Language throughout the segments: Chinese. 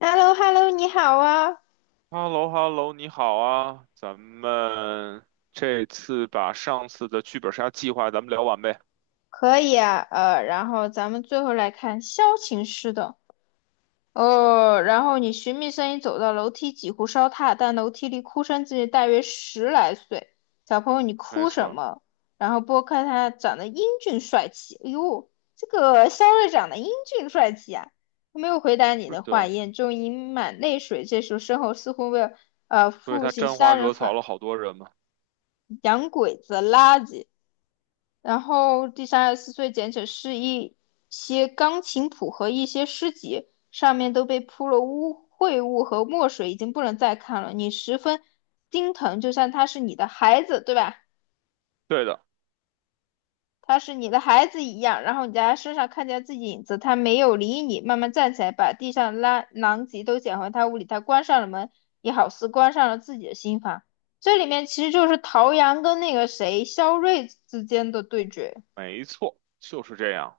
h e l l o h e l l o 你好啊。h e l l o h e l l o 你好啊，咱们这次把上次的剧本杀计划咱们聊完呗。可以啊，然后咱们最后来看萧琴师的。哦，然后你寻觅声音走到楼梯，几乎烧塌，但楼梯里哭声距离大约十来岁。小朋友，你没哭什错，么？然后拨开他长得英俊帅气，哎呦，这个肖瑞长得英俊帅气啊！他没有回答你是的话，的，眼中盈满泪水。这时候身后似乎为所以父他亲沾花杀人惹草犯、了好多人嘛。洋鬼子、垃圾。然后第三十四岁简史是一些钢琴谱和一些诗集，上面都被铺了污秽物和墨水，已经不能再看了。你十分心疼，就像他是你的孩子，对吧？对的，他是你的孩子一样。然后你在他身上看见自己影子，他没有理你，慢慢站起来，把地上拉狼藉都捡回他屋里。他关上了门，也好似关上了自己的心房。这里面其实就是陶阳跟那个谁肖瑞之间的对决。没错，就是这样。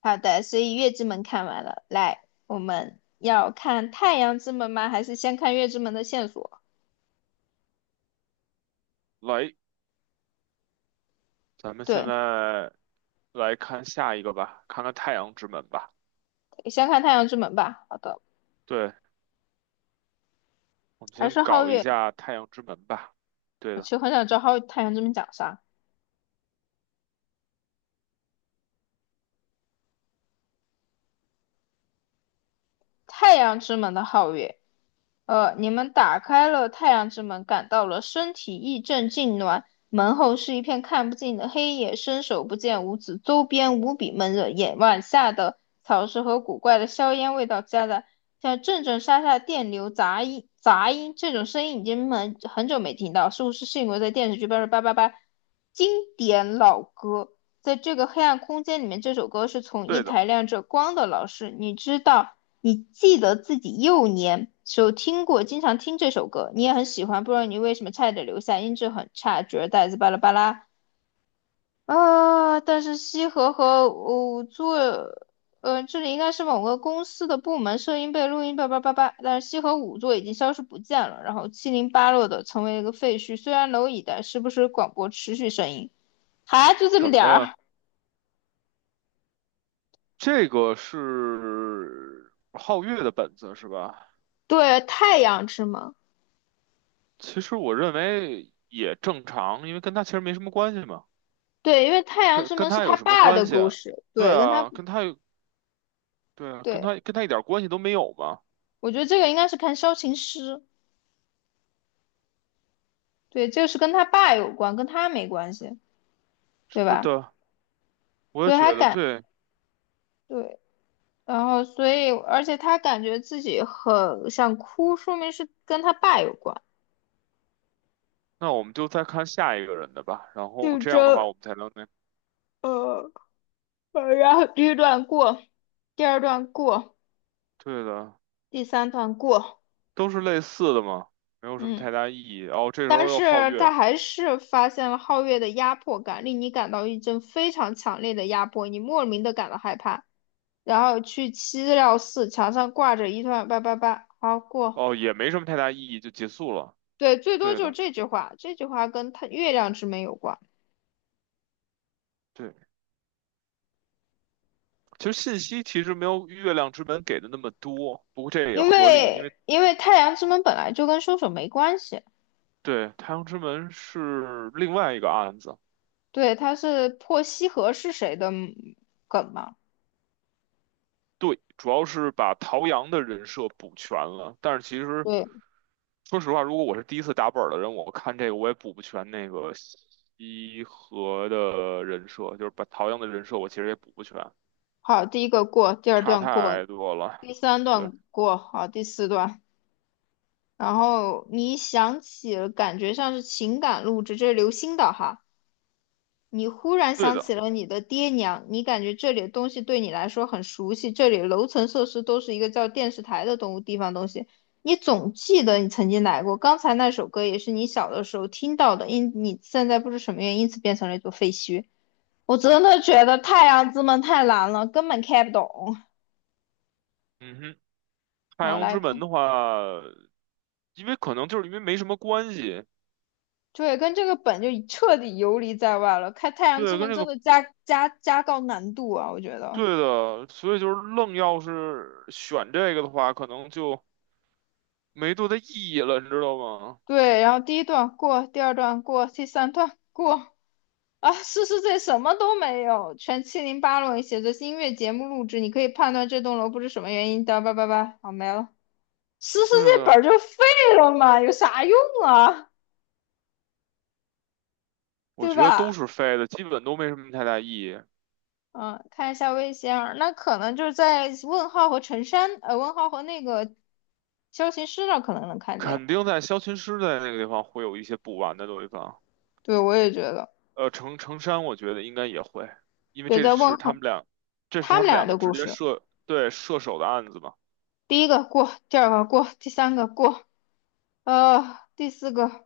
好的，所以月之门看完了，来，我们要看太阳之门吗？还是先看月之门的线索？来，咱们现对，在来看下一个吧，看看太阳之门吧。先看太阳之门吧。好的，对，我们还先是皓搞一月。下太阳之门吧。对我其的，实很想知道皓太阳之门讲啥。太阳之门的皓月，你们打开了太阳之门，感到了身体一阵痉挛。门后是一片看不尽的黑夜，伸手不见五指，周边无比闷热，眼晚下的草湿和古怪的硝烟味道夹杂，像阵阵沙沙电流杂音。杂音这种声音已经很久没听到，似乎是幸亏在电视剧《八八八八》经典老歌。在这个黑暗空间里面，这首歌是从一对的，台亮着光的老师，你知道，你记得自己幼年时候听过，经常听这首歌，你也很喜欢，不知道你为什么差点留下，音质很差，觉得带子巴拉巴拉啊。但是西河和五座，做这里应该是某个公司的部门，声音被录音叭叭叭叭，但是西河五座已经消失不见了，然后七零八落的成为一个废墟，虽然蝼蚁的时不时广播持续声音，还就这什么点么呀？儿。这个是皓月的本子是吧？对，太阳之门。其实我认为也正常，因为跟他其实没什么关系嘛，对，因为太阳跟之跟门是他他有什么爸关的系故啊？事，对对，跟他，啊，跟他有，对啊，跟对，他跟他一点关系都没有嘛。我觉得这个应该是看萧琴师，对，这个是跟他爸有关，跟他没关系，对是吧？的，我也所以他觉得感，对。对，然后所以，而且他感觉自己很想哭，说明是跟他爸有关，那我们就再看下一个人的吧，然后就这样的话这，我们才能那，呃，然后第一段过，第二段过，对的，第三段过，都是类似的嘛，没有什么嗯。太大意义。哦，这时候但又皓是他月，还是发现了皓月的压迫感，令你感到一阵非常强烈的压迫，你莫名的感到害怕。然后去七料寺，墙上挂着一段八八八，好过。哦，也没什么太大意义，就结束了。对，最多对就是的，这句话，这句话跟他月亮之门有关，对。其实信息其实没有月亮之门给的那么多，不过这也因合理，因为为因为太阳之门本来就跟凶手没关系，对，《太阳之门》是另外一个案子，对，它是破西河是谁的梗嘛？对，主要是把陶阳的人设补全了。但是其实，对，说实话，如果我是第一次打本儿的人，我看这个我也补不全那个西河的人设，就是把陶阳的人设我其实也补不全，好，第一个过，第二差段过，太多了。第三对，段过，好，第四段。然后你一想起了，感觉像是情感录制，这是刘星的哈。你忽然对想起的，了你的爹娘，你感觉这里的东西对你来说很熟悉，这里的楼层设施都是一个叫电视台的东地方东西。你总记得你曾经来过，刚才那首歌也是你小的时候听到的，因你现在不知什么原因，因此变成了一座废墟。我真的觉得《太阳之门》太难了，根本看不懂。嗯哼，《太然后阳来之门》看。的话，因为可能就是因为没什么关系，对，跟这个本就彻底游离在外了。开太阳之对，跟门这真个的加高难度啊，我觉得。对的，所以就是愣要是选这个的话，可能就。没多大意义了，你知道吗？对，然后第一段过，第二段过，第三段过啊，诗诗这什么都没有，全七零八落，写着音乐节目录制，你可以判断这栋楼不知什么原因的，叭叭叭，好没了。诗诗对这的，本儿就废了嘛，有啥用啊？我对觉得都吧？是废的，基本都没什么太大意义。嗯，看一下魏仙儿，那可能就是在问号和陈山，问号和那个萧琴师那儿可能能看见。肯定在消琴师在那个地方会有一些补完的地方，对，我也觉得，程山我觉得应该也会，因为也这在问是他候们俩，这是他他们们俩两个的直故接事。射，对，射手的案子吧？第一个过，第二个过，第三个过，第四个，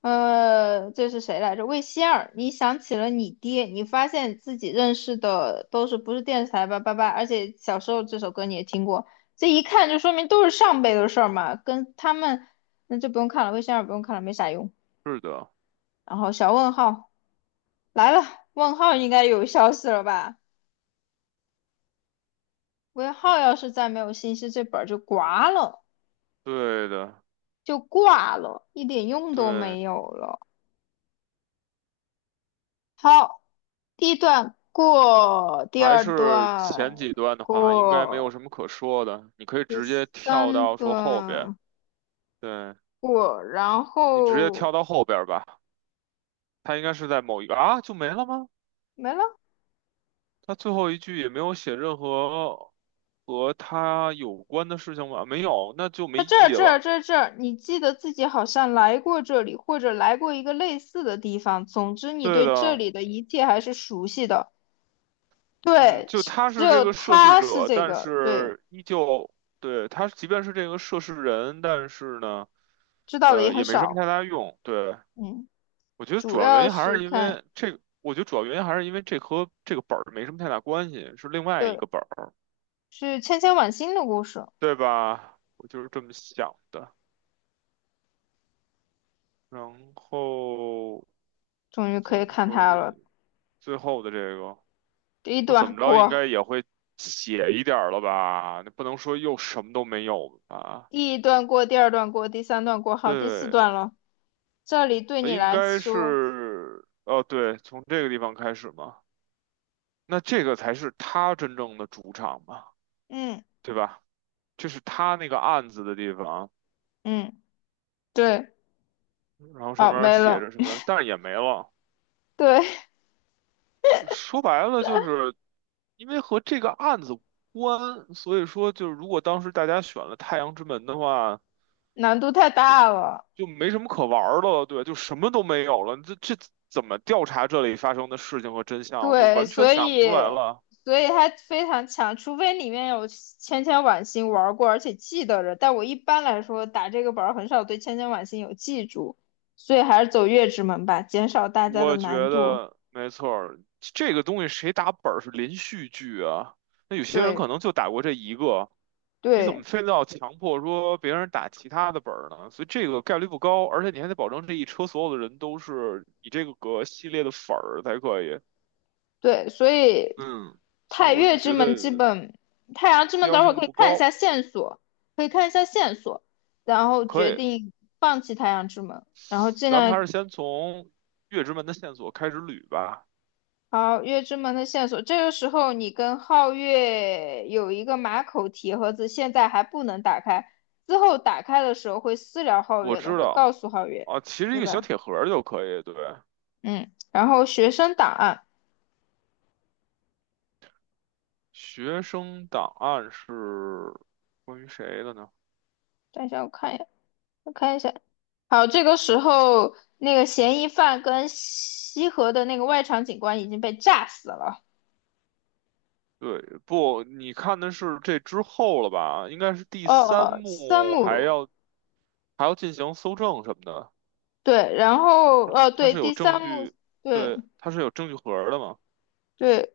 这是谁来着？魏仙儿，你想起了你爹，你发现自己认识的都是不是电视台吧，八八，而且小时候这首歌你也听过，这一看就说明都是上辈的事儿嘛，跟他们那就不用看了，魏仙儿不用看了，没啥用。是的，然后小问号来了，问号应该有消息了吧？问号要是再没有信息，这本儿就挂了。对的，就挂了，一点用都对，没有了。好，第一段过，第还二是前段几段的话，应该没有过，什么可说的，你可以第直接跳三到说后边，段对，过，然你直接后跳到后边吧，他应该是在某一个啊，就没了吗？没了。他最后一句也没有写任何和他有关的事情吧？没有，那就没它意这儿义这儿了。这儿这儿，你记得自己好像来过这里，或者来过一个类似的地方。总之，你对对这的，里的一切还是熟悉的。嗯，对，就只他只是这有个涉事他是者，这但个，对，是依旧，对，他即便是这个涉事人，但是呢，知道的也很也没什么少。太大用。对，嗯，主要是看。我觉得主要原因还是因为这和这个本儿没什么太大关系，是另外一对。个本儿，是千千晚星的故事，对吧？我就是这么想的。然后终于可以咱们看可它了。以最后的这个。第一我怎段么着应过，该也会写一点儿了吧？那不能说又什么都没有吧？第一段过第二段过，第三段过，好，第四对，段了。这里对你应来该说，是，哦，对，从这个地方开始嘛。那这个才是他真正的主场嘛，嗯对吧？这是他那个案子的地方，嗯，对，然后上好面儿没写了，着什么，但是也没了。对，说白了，就是因为和这个案子无关，所以说就是如果当时大家选了《太阳之门》的话。难度太大了，就没什么可玩儿的了，对，就什么都没有了。这怎么调查这里发生的事情和真相，就对，完全所想以不出来了。所以它非常强，除非里面有千千晚星玩过，而且记得着。但我一般来说打这个本儿很少对千千晚星有记住，所以还是走月之门吧，减少大家的我觉难度。得没错儿，这个东西谁打本儿是连续剧啊？那有些人可对能就打过这一个，你怎么对。非得要强迫说别人打其他的本儿呢？所以这个概率不高，而且你还得保证这一车所有的人都是你这个系列的粉儿才可以。对，所以嗯，所以太我就岳之觉门基得本，太阳之必门要等会儿性可以不看一下高，线索，可以看一下线索，然后可决以。定放弃太阳之门，然后尽咱们还量是先从月之门的线索开始捋吧。好月之门的线索。这个时候你跟皓月有一个马口铁盒子，现在还不能打开，之后打开的时候会私聊皓我月的，知会道告诉皓月，啊，其实一对个小吧？铁盒儿就可以。对，嗯，然后学生档案，学生档案是关于谁的呢？等一下我看一下，我看一下，好，这个时候那个嫌疑犯跟西河的那个外场警官已经被炸死了。对，不，你看的是这之后了吧？应该是第三哦，三幕，还幕，要还要进行搜证什么的。对，然后它对，是有第证三幕，据，对对，它是有证据盒儿的嘛？对,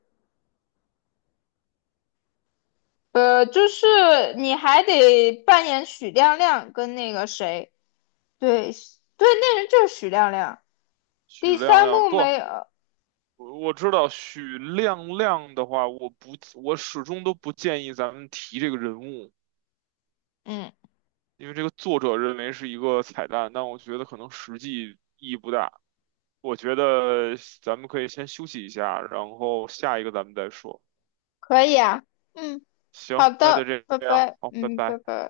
就是你还得扮演许亮亮跟那个谁，对对,那人就是许亮亮。许第亮三亮幕没不，有，我知道许亮亮的话，我不，我始终都不建议咱们提这个人物。嗯，因为这个作者认为是一个彩蛋，但我觉得可能实际意义不大。我觉得咱们可以先休息一下，然后下一个咱们再说。可以啊，嗯，行，好那就的，这拜样，拜，好，拜嗯，拜拜。拜。